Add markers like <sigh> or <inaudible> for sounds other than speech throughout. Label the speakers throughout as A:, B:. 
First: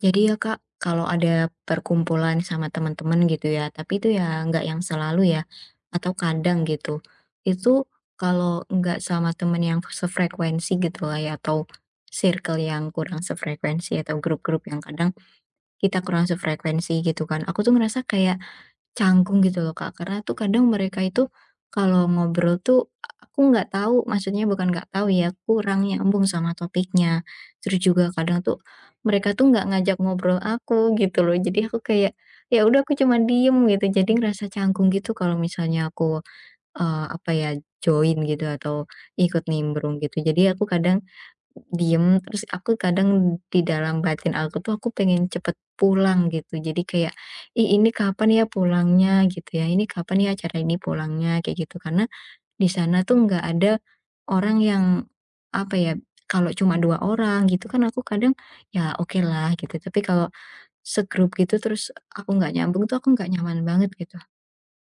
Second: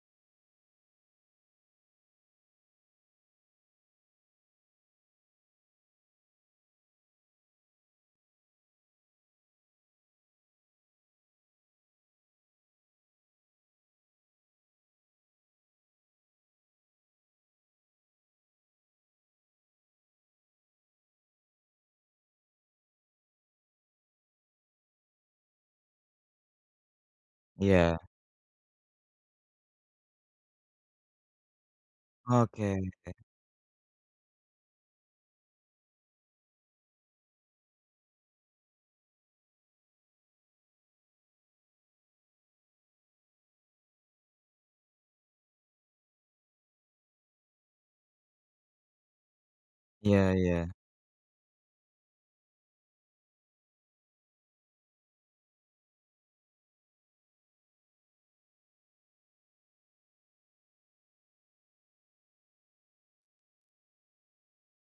A: Jadi ya Kak, kalau ada perkumpulan sama teman-teman gitu ya, tapi itu ya nggak yang selalu ya, atau kadang gitu. Itu kalau nggak sama temen yang sefrekuensi gitu lah ya, atau circle yang kurang sefrekuensi atau grup-grup yang kadang kita kurang sefrekuensi gitu kan. Aku tuh ngerasa kayak canggung gitu loh Kak, karena tuh kadang mereka itu kalau ngobrol tuh aku nggak tahu, maksudnya bukan nggak tahu ya, kurang nyambung sama topiknya. Terus
B: Iya,
A: juga kadang tuh mereka tuh nggak ngajak ngobrol aku gitu loh. Jadi aku kayak, ya udah
B: oke,
A: aku cuma diem gitu. Jadi ngerasa canggung gitu kalau misalnya aku, apa ya, join gitu atau ikut nimbrung gitu. Jadi aku kadang diem, terus aku kadang di dalam batin aku tuh aku pengen cepet pulang gitu. Jadi kayak, "Ih, ini kapan ya pulangnya?" gitu ya. "Ini
B: iya
A: kapan ya
B: iya.
A: acara ini pulangnya?" kayak gitu. Karena di sana tuh nggak ada orang yang apa ya, kalau cuma 2 orang gitu kan aku kadang, ya oke lah gitu. Tapi kalau segrup gitu terus aku nggak nyambung tuh aku nggak nyaman banget gitu.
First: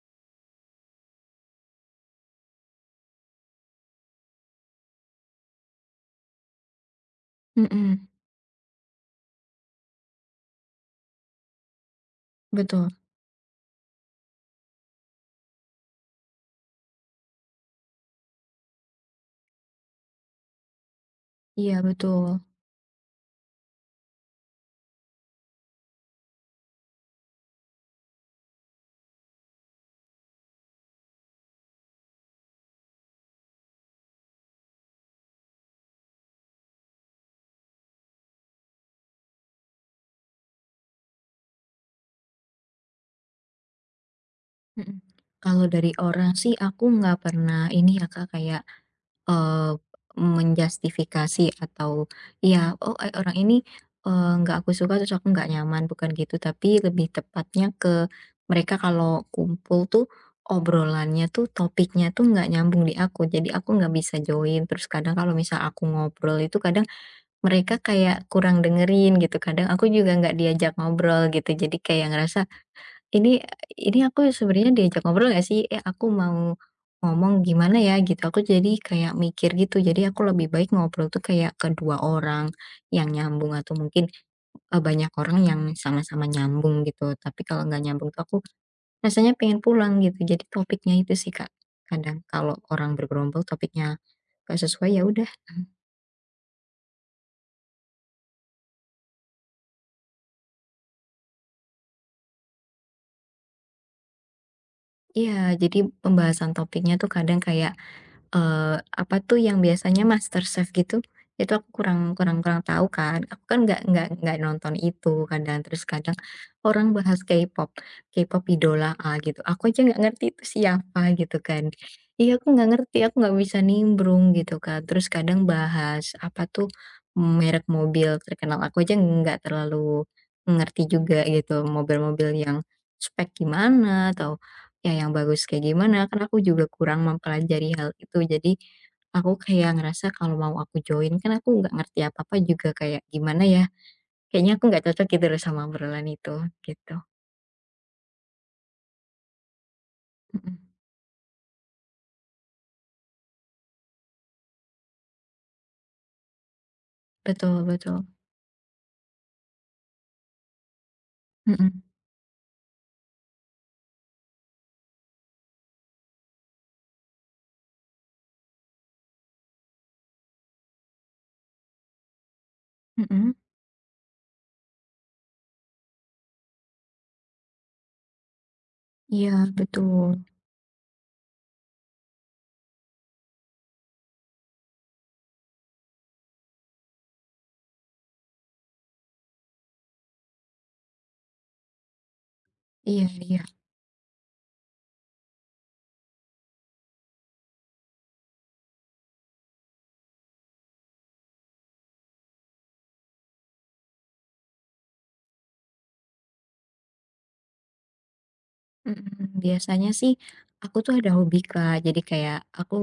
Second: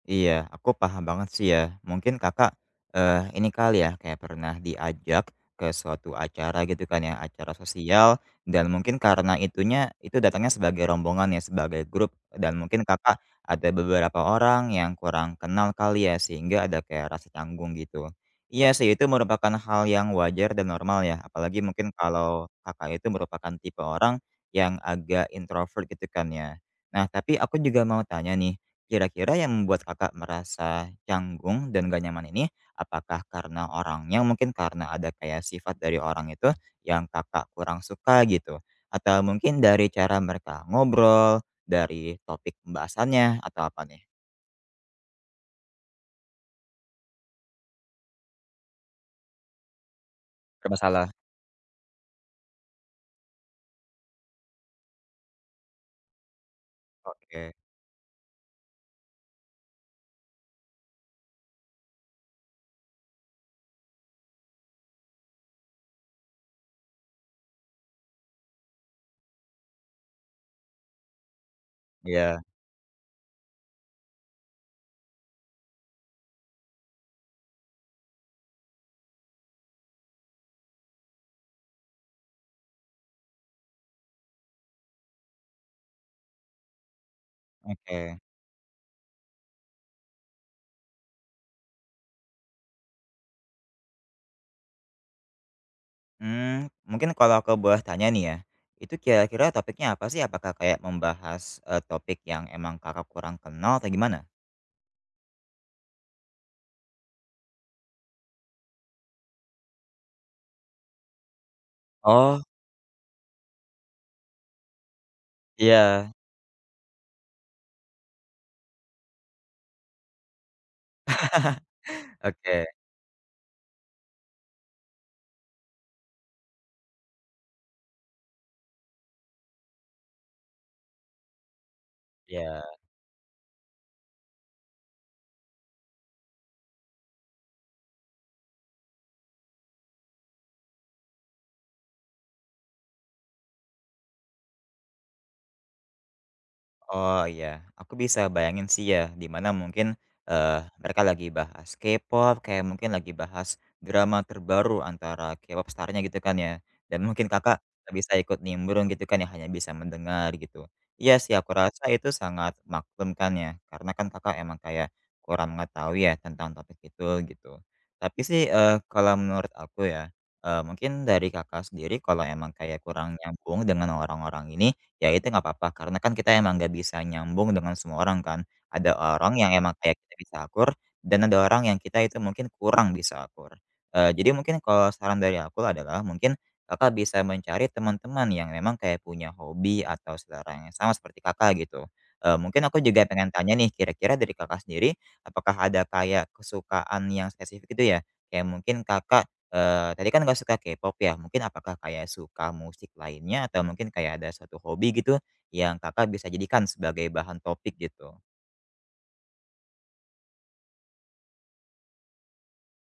B: Iya, aku paham banget sih ya. Mungkin Kakak, ini kali ya, kayak pernah diajak ke suatu acara gitu kan ya, acara
A: Mhm,
B: sosial dan mungkin karena itunya itu datangnya sebagai rombongan ya, sebagai grup dan mungkin
A: betul.
B: Kakak ada beberapa orang yang kurang kenal kali ya, sehingga ada kayak rasa canggung gitu. Iya sih, itu merupakan hal yang wajar dan normal ya, apalagi
A: Iya
B: mungkin
A: betul,
B: kalau Kakak itu merupakan tipe orang yang agak introvert gitu kan ya. Nah, tapi aku juga mau tanya nih, kira-kira yang membuat Kakak merasa canggung dan gak nyaman ini, apakah karena orangnya, mungkin karena ada kayak sifat dari orang itu yang Kakak kurang suka gitu? Atau mungkin dari cara mereka ngobrol, dari topik pembahasannya, atau apa nih?
A: mhm. Kalau dari orang sih aku nggak pernah ini ya Kak, kayak Eee,
B: Bermasalah.
A: menjustifikasi atau ya, "Oh, orang ini, nggak aku suka terus aku nggak nyaman," bukan gitu, tapi lebih
B: Oke,
A: tepatnya ke mereka kalau kumpul tuh obrolannya tuh topiknya tuh nggak nyambung di aku, jadi aku nggak bisa join, terus kadang kalau misal aku ngobrol itu kadang mereka kayak kurang dengerin gitu, kadang aku juga nggak diajak ngobrol gitu, jadi kayak ngerasa,
B: iya,
A: ini ini aku sebenarnya diajak ngobrol gak sih? Eh, aku mau ngomong gimana ya gitu. Aku jadi kayak mikir gitu. Jadi aku lebih baik ngobrol tuh kayak kedua orang yang nyambung atau mungkin eh, banyak orang yang sama-sama nyambung gitu. Tapi kalau nggak nyambung
B: oke.
A: tuh aku rasanya pengen pulang gitu. Jadi topiknya itu sih Kak. Kadang kalau orang bergerombol topiknya nggak sesuai ya udah.
B: Mungkin kalau aku boleh tanya nih ya, itu kira-kira topiknya apa sih? Apakah kayak membahas, topik yang emang Kakak kurang kenal atau gimana?
A: Iya, jadi pembahasan topiknya tuh kadang kayak apa tuh yang biasanya MasterChef gitu, itu aku kurang kurang
B: Oh,
A: kurang tahu kan, aku kan nggak nonton itu kadang, terus
B: iya,
A: kadang orang bahas K-pop, K-pop idola A gitu, aku aja nggak ngerti itu siapa gitu kan.
B: <laughs>
A: Iya aku
B: oke,
A: nggak ngerti, aku nggak bisa nimbrung gitu kan, terus kadang bahas apa tuh, merek mobil terkenal, aku aja nggak terlalu ngerti juga gitu, mobil-mobil yang
B: iya.
A: spek gimana atau ya yang bagus kayak gimana, kan aku juga kurang mempelajari hal itu. Jadi, aku kayak ngerasa kalau mau aku join kan aku nggak ngerti apa-apa juga kayak gimana ya, kayaknya aku nggak cocok gitu loh sama obrolan itu, gitu.
B: Oh iya, aku bisa bayangin sih ya, di mana mungkin, eee,
A: Mhm.
B: mereka lagi bahas K-pop, kayak mungkin lagi bahas drama terbaru antara K-pop starnya gitu kan ya, dan mungkin Kakak
A: Betul
B: nggak
A: betul.
B: bisa ikut nimbrung gitu kan ya, hanya bisa mendengar gitu. Iya sih, aku
A: Mhm.
B: rasa itu sangat maklum kan ya, karena kan Kakak emang kayak kurang mengetahui ya tentang topik itu gitu. Tapi sih, kalau menurut aku ya, mungkin dari Kakak sendiri kalau emang kayak kurang
A: Mhm.
B: nyambung dengan orang-orang ini, ya itu nggak apa-apa karena kan kita emang nggak bisa nyambung dengan semua orang kan. Ada
A: Iya
B: orang yang emang kayak
A: betul.
B: kita bisa akur dan ada orang yang kita itu mungkin kurang bisa akur. Jadi mungkin kalau saran dari aku adalah mungkin Kakak bisa mencari teman-teman yang memang kayak punya hobi atau selera yang sama seperti Kakak gitu. Mungkin aku juga
A: Iya
B: pengen
A: iya.
B: tanya nih kira-kira dari Kakak sendiri apakah ada kayak kesukaan yang spesifik gitu ya? Kayak mungkin Kakak, tadi kan Kakak suka K-pop ya, mungkin apakah kayak suka musik lainnya atau mungkin kayak ada suatu hobi gitu yang Kakak bisa jadikan sebagai bahan topik gitu?
A: Mhm, biasanya sih aku tuh ada hobi, Kak. Jadi kayak aku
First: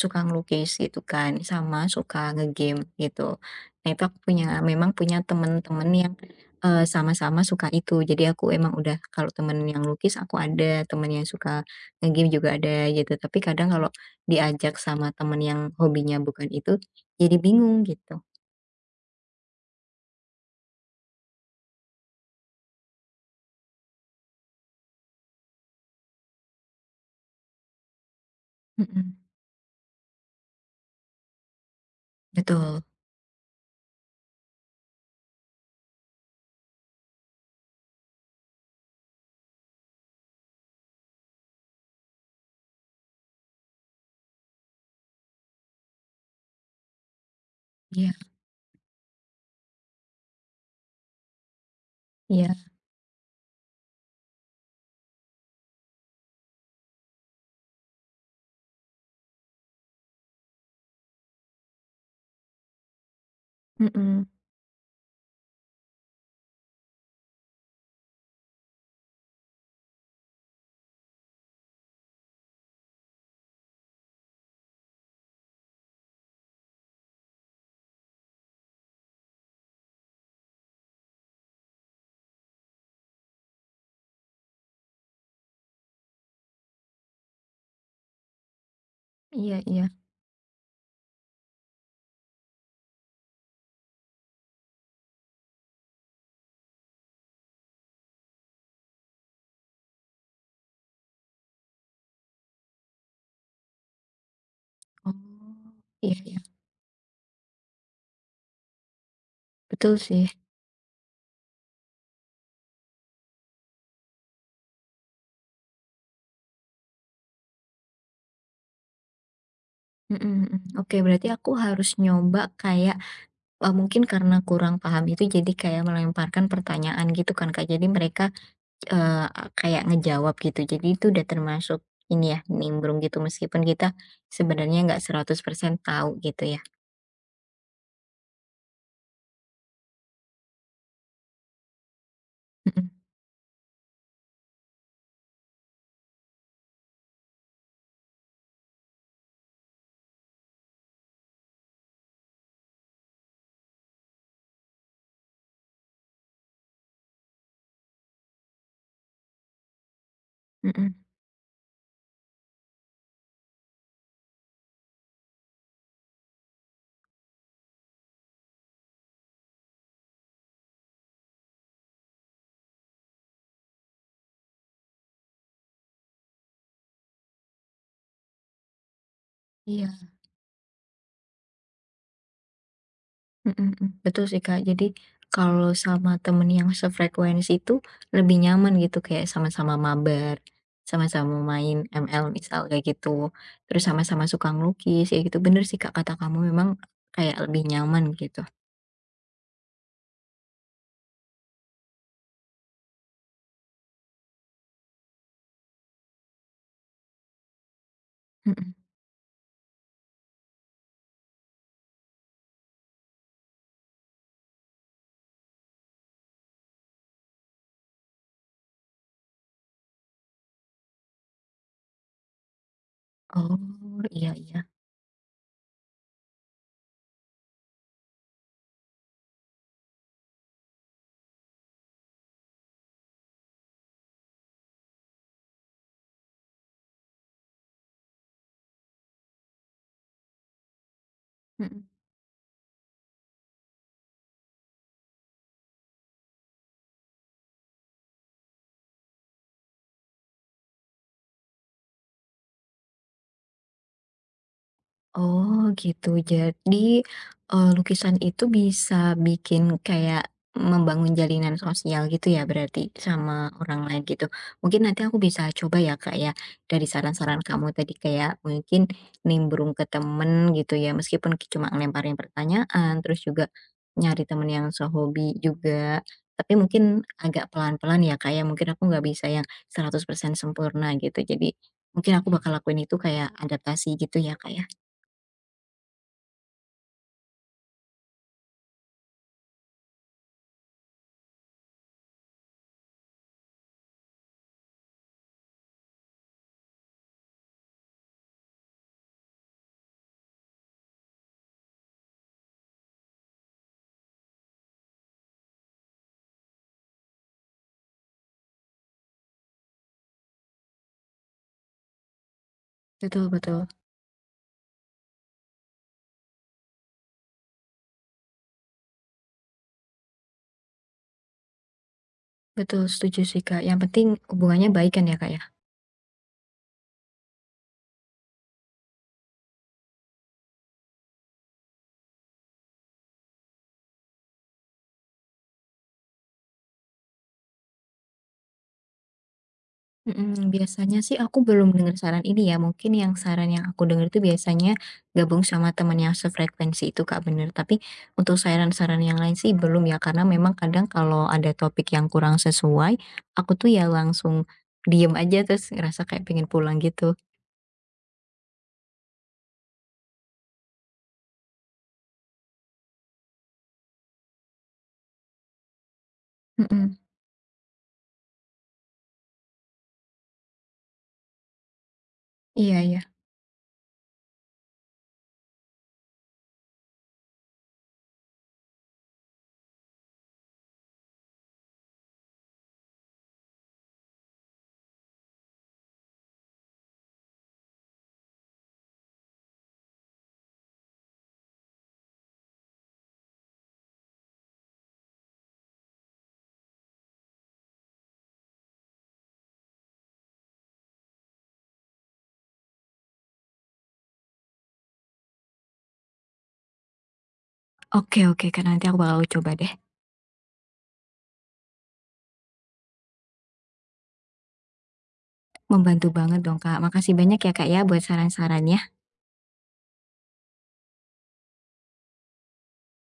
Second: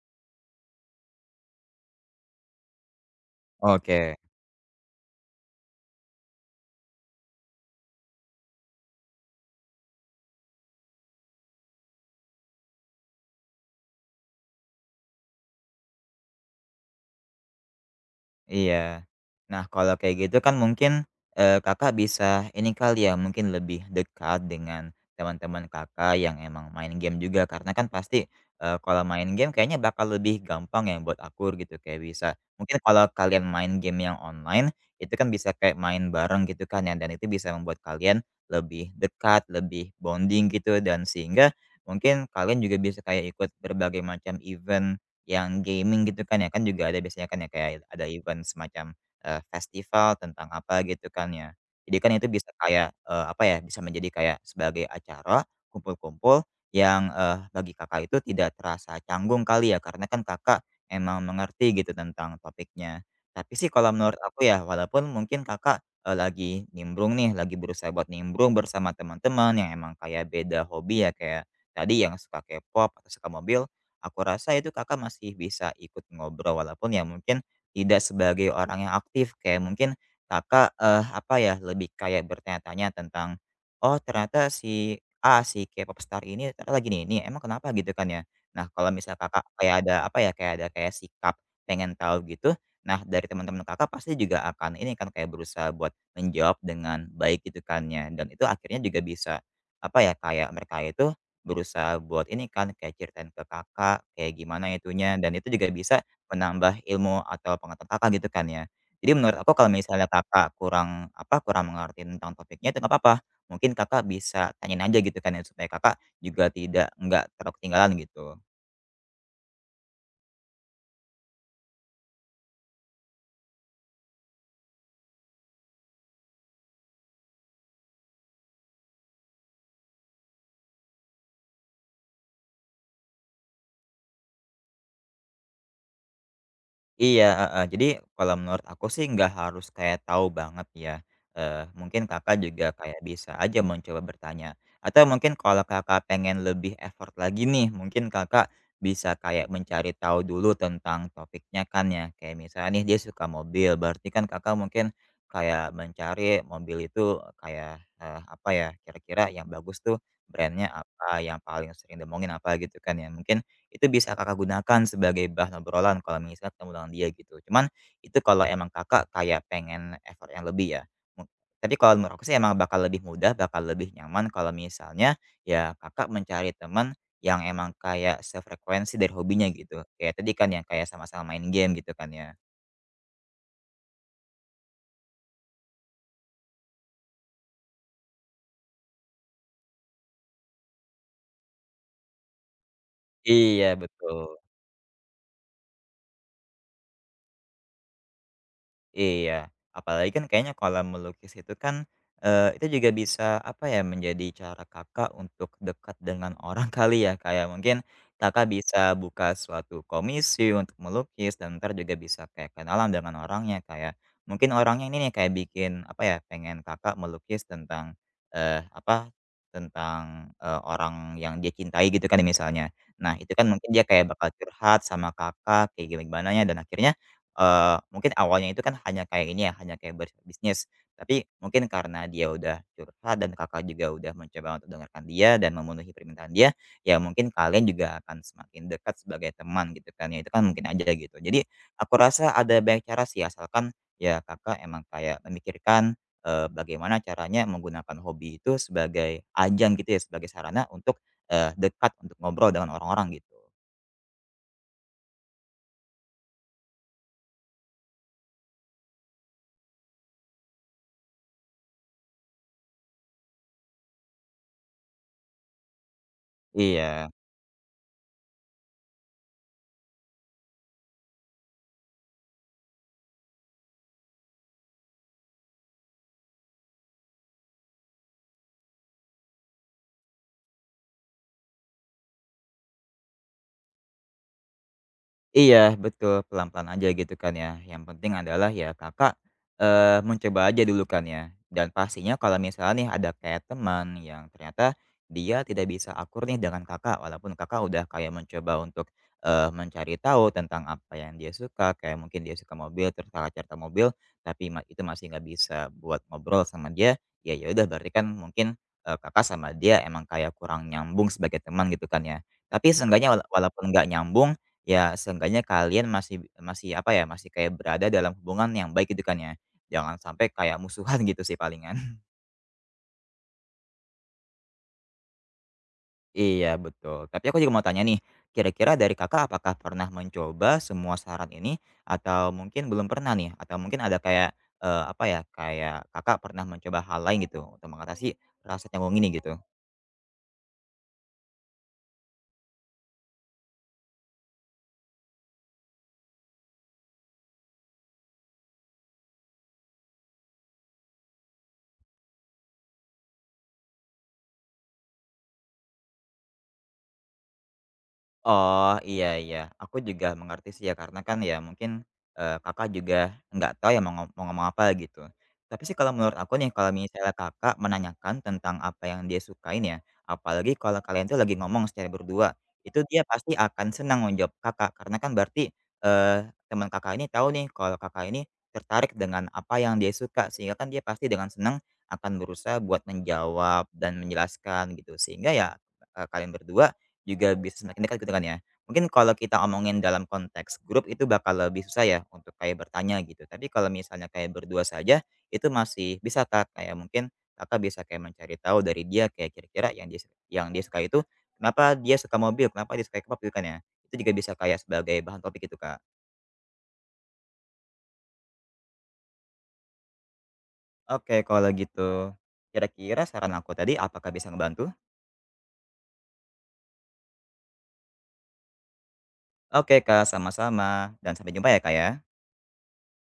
A: suka ngelukis gitu kan, sama suka ngegame gitu. Nah, itu aku
B: Oke.
A: punya memang punya temen-temen yang, sama-sama suka itu. Jadi aku emang udah kalau temen yang lukis aku ada, temen yang suka ngegame juga ada gitu. Tapi kadang kalau diajak sama temen yang hobinya bukan itu, jadi bingung gitu.
B: Iya. Nah, kalau kayak gitu kan mungkin, Kakak bisa ini kali ya, mungkin lebih dekat dengan teman-teman Kakak yang emang main game juga karena kan pasti, kalau
A: Mhm,
B: main game kayaknya bakal lebih gampang ya buat akur gitu, kayak bisa mungkin
A: betul.
B: kalau kalian main game yang online, itu kan bisa kayak main bareng gitu kan ya, dan itu bisa membuat kalian lebih dekat, lebih bonding gitu dan sehingga mungkin kalian juga bisa kayak ikut berbagai macam event yang gaming gitu kan ya, kan juga ada biasanya kan ya kayak ada
A: Iya
B: event semacam, festival tentang apa gitu kan ya. Jadi kan itu bisa
A: iya.
B: kayak, apa ya, bisa menjadi kayak sebagai acara kumpul-kumpul yang, bagi Kakak itu tidak terasa canggung kali ya, karena kan Kakak emang mengerti gitu tentang topiknya. Tapi sih kalau menurut
A: Mhm,
B: aku ya, walaupun mungkin Kakak, lagi nimbrung nih, lagi berusaha buat nimbrung bersama teman-teman yang emang kayak beda hobi ya, kayak tadi yang suka K-pop atau suka mobil, aku rasa itu Kakak masih bisa ikut ngobrol walaupun ya mungkin tidak sebagai orang yang aktif kayak mungkin Kakak, apa ya, lebih kayak bertanya-tanya tentang, "Oh ternyata si A, si K-pop star ini ternyata lagi nih ini, emang kenapa?" Gitu kan ya. Nah kalau misal Kakak
A: iya
B: kayak
A: iya.
B: ada apa ya, kayak ada kayak sikap pengen tahu gitu, nah dari teman-teman Kakak pasti juga akan ini kan kayak berusaha buat menjawab dengan baik gitu kan ya, dan itu akhirnya juga bisa apa ya, kayak mereka itu berusaha buat ini kan, kayak ceritain ke Kakak, kayak gimana
A: Oh,
B: itunya, dan itu juga bisa
A: iya iya.
B: menambah ilmu atau pengetahuan Kakak gitu kan ya. Jadi menurut aku kalau
A: Betul
B: misalnya
A: sih.
B: Kakak kurang, apa, kurang mengerti tentang topiknya itu nggak apa-apa. Mungkin Kakak bisa tanyain aja gitu kan ya, supaya Kakak juga tidak nggak terlalu ketinggalan gitu.
A: Mhm mhm. Oke, berarti aku harus nyoba kayak, mungkin karena kurang paham itu jadi kayak melemparkan pertanyaan gitu kan, Kak. Jadi mereka, eee, kayak ngejawab gitu. Jadi itu udah termasuk ini ya, nimbrung gitu meskipun kita sebenarnya nggak 100% tahu gitu ya.
B: Iya, heeh. Jadi kalau menurut aku sih nggak harus kayak tahu banget ya, mungkin Kakak juga
A: Mhm
B: kayak bisa aja mencoba bertanya atau mungkin kalau Kakak pengen lebih effort lagi nih, mungkin Kakak bisa kayak mencari tahu dulu tentang topiknya kan ya, kayak misalnya nih dia suka mobil, berarti kan Kakak mungkin kayak mencari mobil itu kayak, apa ya, kira-kira yang bagus tuh brandnya
A: mhm.
B: apa, yang paling sering diomongin apa gitu kan ya. Mungkin itu bisa Kakak gunakan sebagai bahan obrolan kalau misalnya ketemu dengan dia gitu. Cuman itu kalau emang Kakak kayak pengen effort yang lebih ya. Mu tapi kalau menurut aku sih emang bakal lebih mudah, bakal lebih nyaman kalau misalnya ya Kakak mencari teman yang emang kayak sefrekuensi dari hobinya gitu.
A: Iya.
B: Kayak tadi kan yang kayak sama-sama main game gitu kan ya.
A: Mhm mhm, betul sih Kak, jadi kalau sama temen yang sefrekuensi itu lebih nyaman gitu, kayak sama-sama mabar, sama-sama main ML misal kayak gitu,
B: Iya
A: terus sama-sama
B: betul.
A: suka ngelukis ya gitu, bener sih Kak kata kamu memang kayak lebih nyaman gitu,
B: Iya, apalagi kan kayaknya kalau melukis itu kan, itu juga bisa apa ya, menjadi cara Kakak untuk dekat dengan orang <laughs> kali ya, kayak mungkin Kakak
A: mhm.
B: bisa buka suatu komisi untuk melukis dan ntar juga bisa kayak kenalan dengan orangnya, kayak mungkin orangnya ini nih kayak bikin apa ya, pengen Kakak melukis tentang, apa, tentang, orang yang dia cintai gitu kan misalnya. Nah itu kan
A: Oh,
B: mungkin dia kayak bakal
A: iya iya,
B: curhat sama Kakak kayak gimana ya dan akhirnya mungkin awalnya itu kan hanya kayak ini ya, hanya kayak berbisnis, tapi mungkin karena dia udah curhat dan Kakak juga udah mencoba untuk dengarkan dia dan memenuhi permintaan dia, ya mungkin kalian juga akan semakin dekat sebagai teman gitu kan, ya itu kan mungkin aja gitu. Jadi
A: mhm.
B: aku rasa ada banyak cara sih asalkan ya Kakak emang kayak memikirkan, bagaimana caranya menggunakan hobi itu sebagai ajang gitu ya, sebagai sarana untuk, dekat untuk ngobrol dengan orang-orang gitu.
A: Oh gitu. Jadi, lukisan itu bisa bikin kayak membangun jalinan sosial gitu ya berarti sama orang lain gitu. Mungkin nanti aku bisa coba ya, Kak, ya, dari
B: Iya.
A: saran-saran kamu tadi kayak mungkin nimbrung ke temen gitu ya, meskipun cuma ngelemparin pertanyaan, terus juga nyari temen yang sehobi juga, tapi mungkin agak pelan-pelan ya, Kak, ya, mungkin aku nggak bisa yang 100% sempurna gitu. Jadi mungkin aku bakal lakuin itu kayak adaptasi gitu ya, Kak, ya?
B: Iya, betul, pelan-pelan aja gitu kan ya. Yang penting adalah ya Kakak, mencoba aja dulu kan ya. Dan pastinya kalau misalnya nih ada kayak teman yang ternyata dia tidak bisa akur nih dengan Kakak, walaupun Kakak udah kayak mencoba untuk, mencari tahu tentang apa yang dia suka, kayak mungkin dia suka mobil, terus Kakak cerita mobil, tapi itu masih nggak bisa buat ngobrol sama dia, ya ya udah berarti kan mungkin, Kakak sama dia emang kayak kurang nyambung sebagai teman gitu kan ya. Tapi seenggaknya
A: Betul
B: wala
A: betul.
B: walaupun nggak nyambung ya seenggaknya kalian masih masih apa ya, masih kayak berada dalam hubungan yang baik gitu kan ya. Jangan sampai kayak musuhan <laughs> gitu sih palingan. <laughs>
A: Betul, setuju sih, Kak. Yang penting hubungannya baik kan ya, Kak, ya?
B: Iya betul. Tapi aku juga mau tanya nih, kira-kira dari Kakak apakah pernah mencoba semua saran ini atau mungkin belum pernah nih? Atau mungkin ada kayak, apa ya, kayak Kakak pernah mencoba hal lain gitu untuk mengatasi rasa canggung ini gitu?
A: Mhm, biasanya sih aku belum dengar saran ini ya, mungkin yang saran yang aku dengar itu biasanya gabung sama teman yang sefrekuensi itu, Kak, bener. Tapi untuk saran-saran yang lain sih belum ya, karena memang kadang kalau ada topik yang kurang sesuai, aku tuh ya langsung diem aja terus ngerasa kayak pengen pulang gitu.
B: Oh, iya iya. Aku juga mengerti sih ya karena kan ya mungkin, Kakak juga nggak tahu ya mau ngomong apa gitu. Tapi sih kalau menurut aku nih kalau
A: Mhm,
B: misalnya Kakak menanyakan tentang apa yang dia sukain ya, apalagi kalau kalian tuh lagi ngomong secara berdua,
A: iya
B: itu
A: iya.
B: dia pasti akan senang menjawab Kakak karena kan berarti, teman Kakak ini tahu nih kalau Kakak ini tertarik dengan apa yang dia suka sehingga kan dia pasti dengan senang akan berusaha buat menjawab dan menjelaskan gitu. Sehingga ya, kalian berdua juga bisa semakin dekat gitu kan ya. Mungkin kalau kita omongin dalam konteks grup itu bakal lebih susah ya untuk kayak bertanya gitu. Tapi kalau misalnya kayak berdua saja itu masih bisa Kak, kayak mungkin Kakak bisa kayak mencari tahu dari dia kayak kira-kira yang dia suka itu kenapa dia suka mobil, kenapa dia suka K-pop gitu kan ya. Itu juga bisa kayak sebagai bahan topik gitu Kak.
A: Oke oke, Kak, nanti aku bakal coba deh.
B: Oke kalau gitu. Kira-kira saran aku tadi apakah bisa ngebantu?
A: Membantu banget dong, Kak. Makasih banyak ya, Kak, ya buat saran-sarannya.
B: Oke Kak, sama-sama dan sampai jumpa ya Kak ya.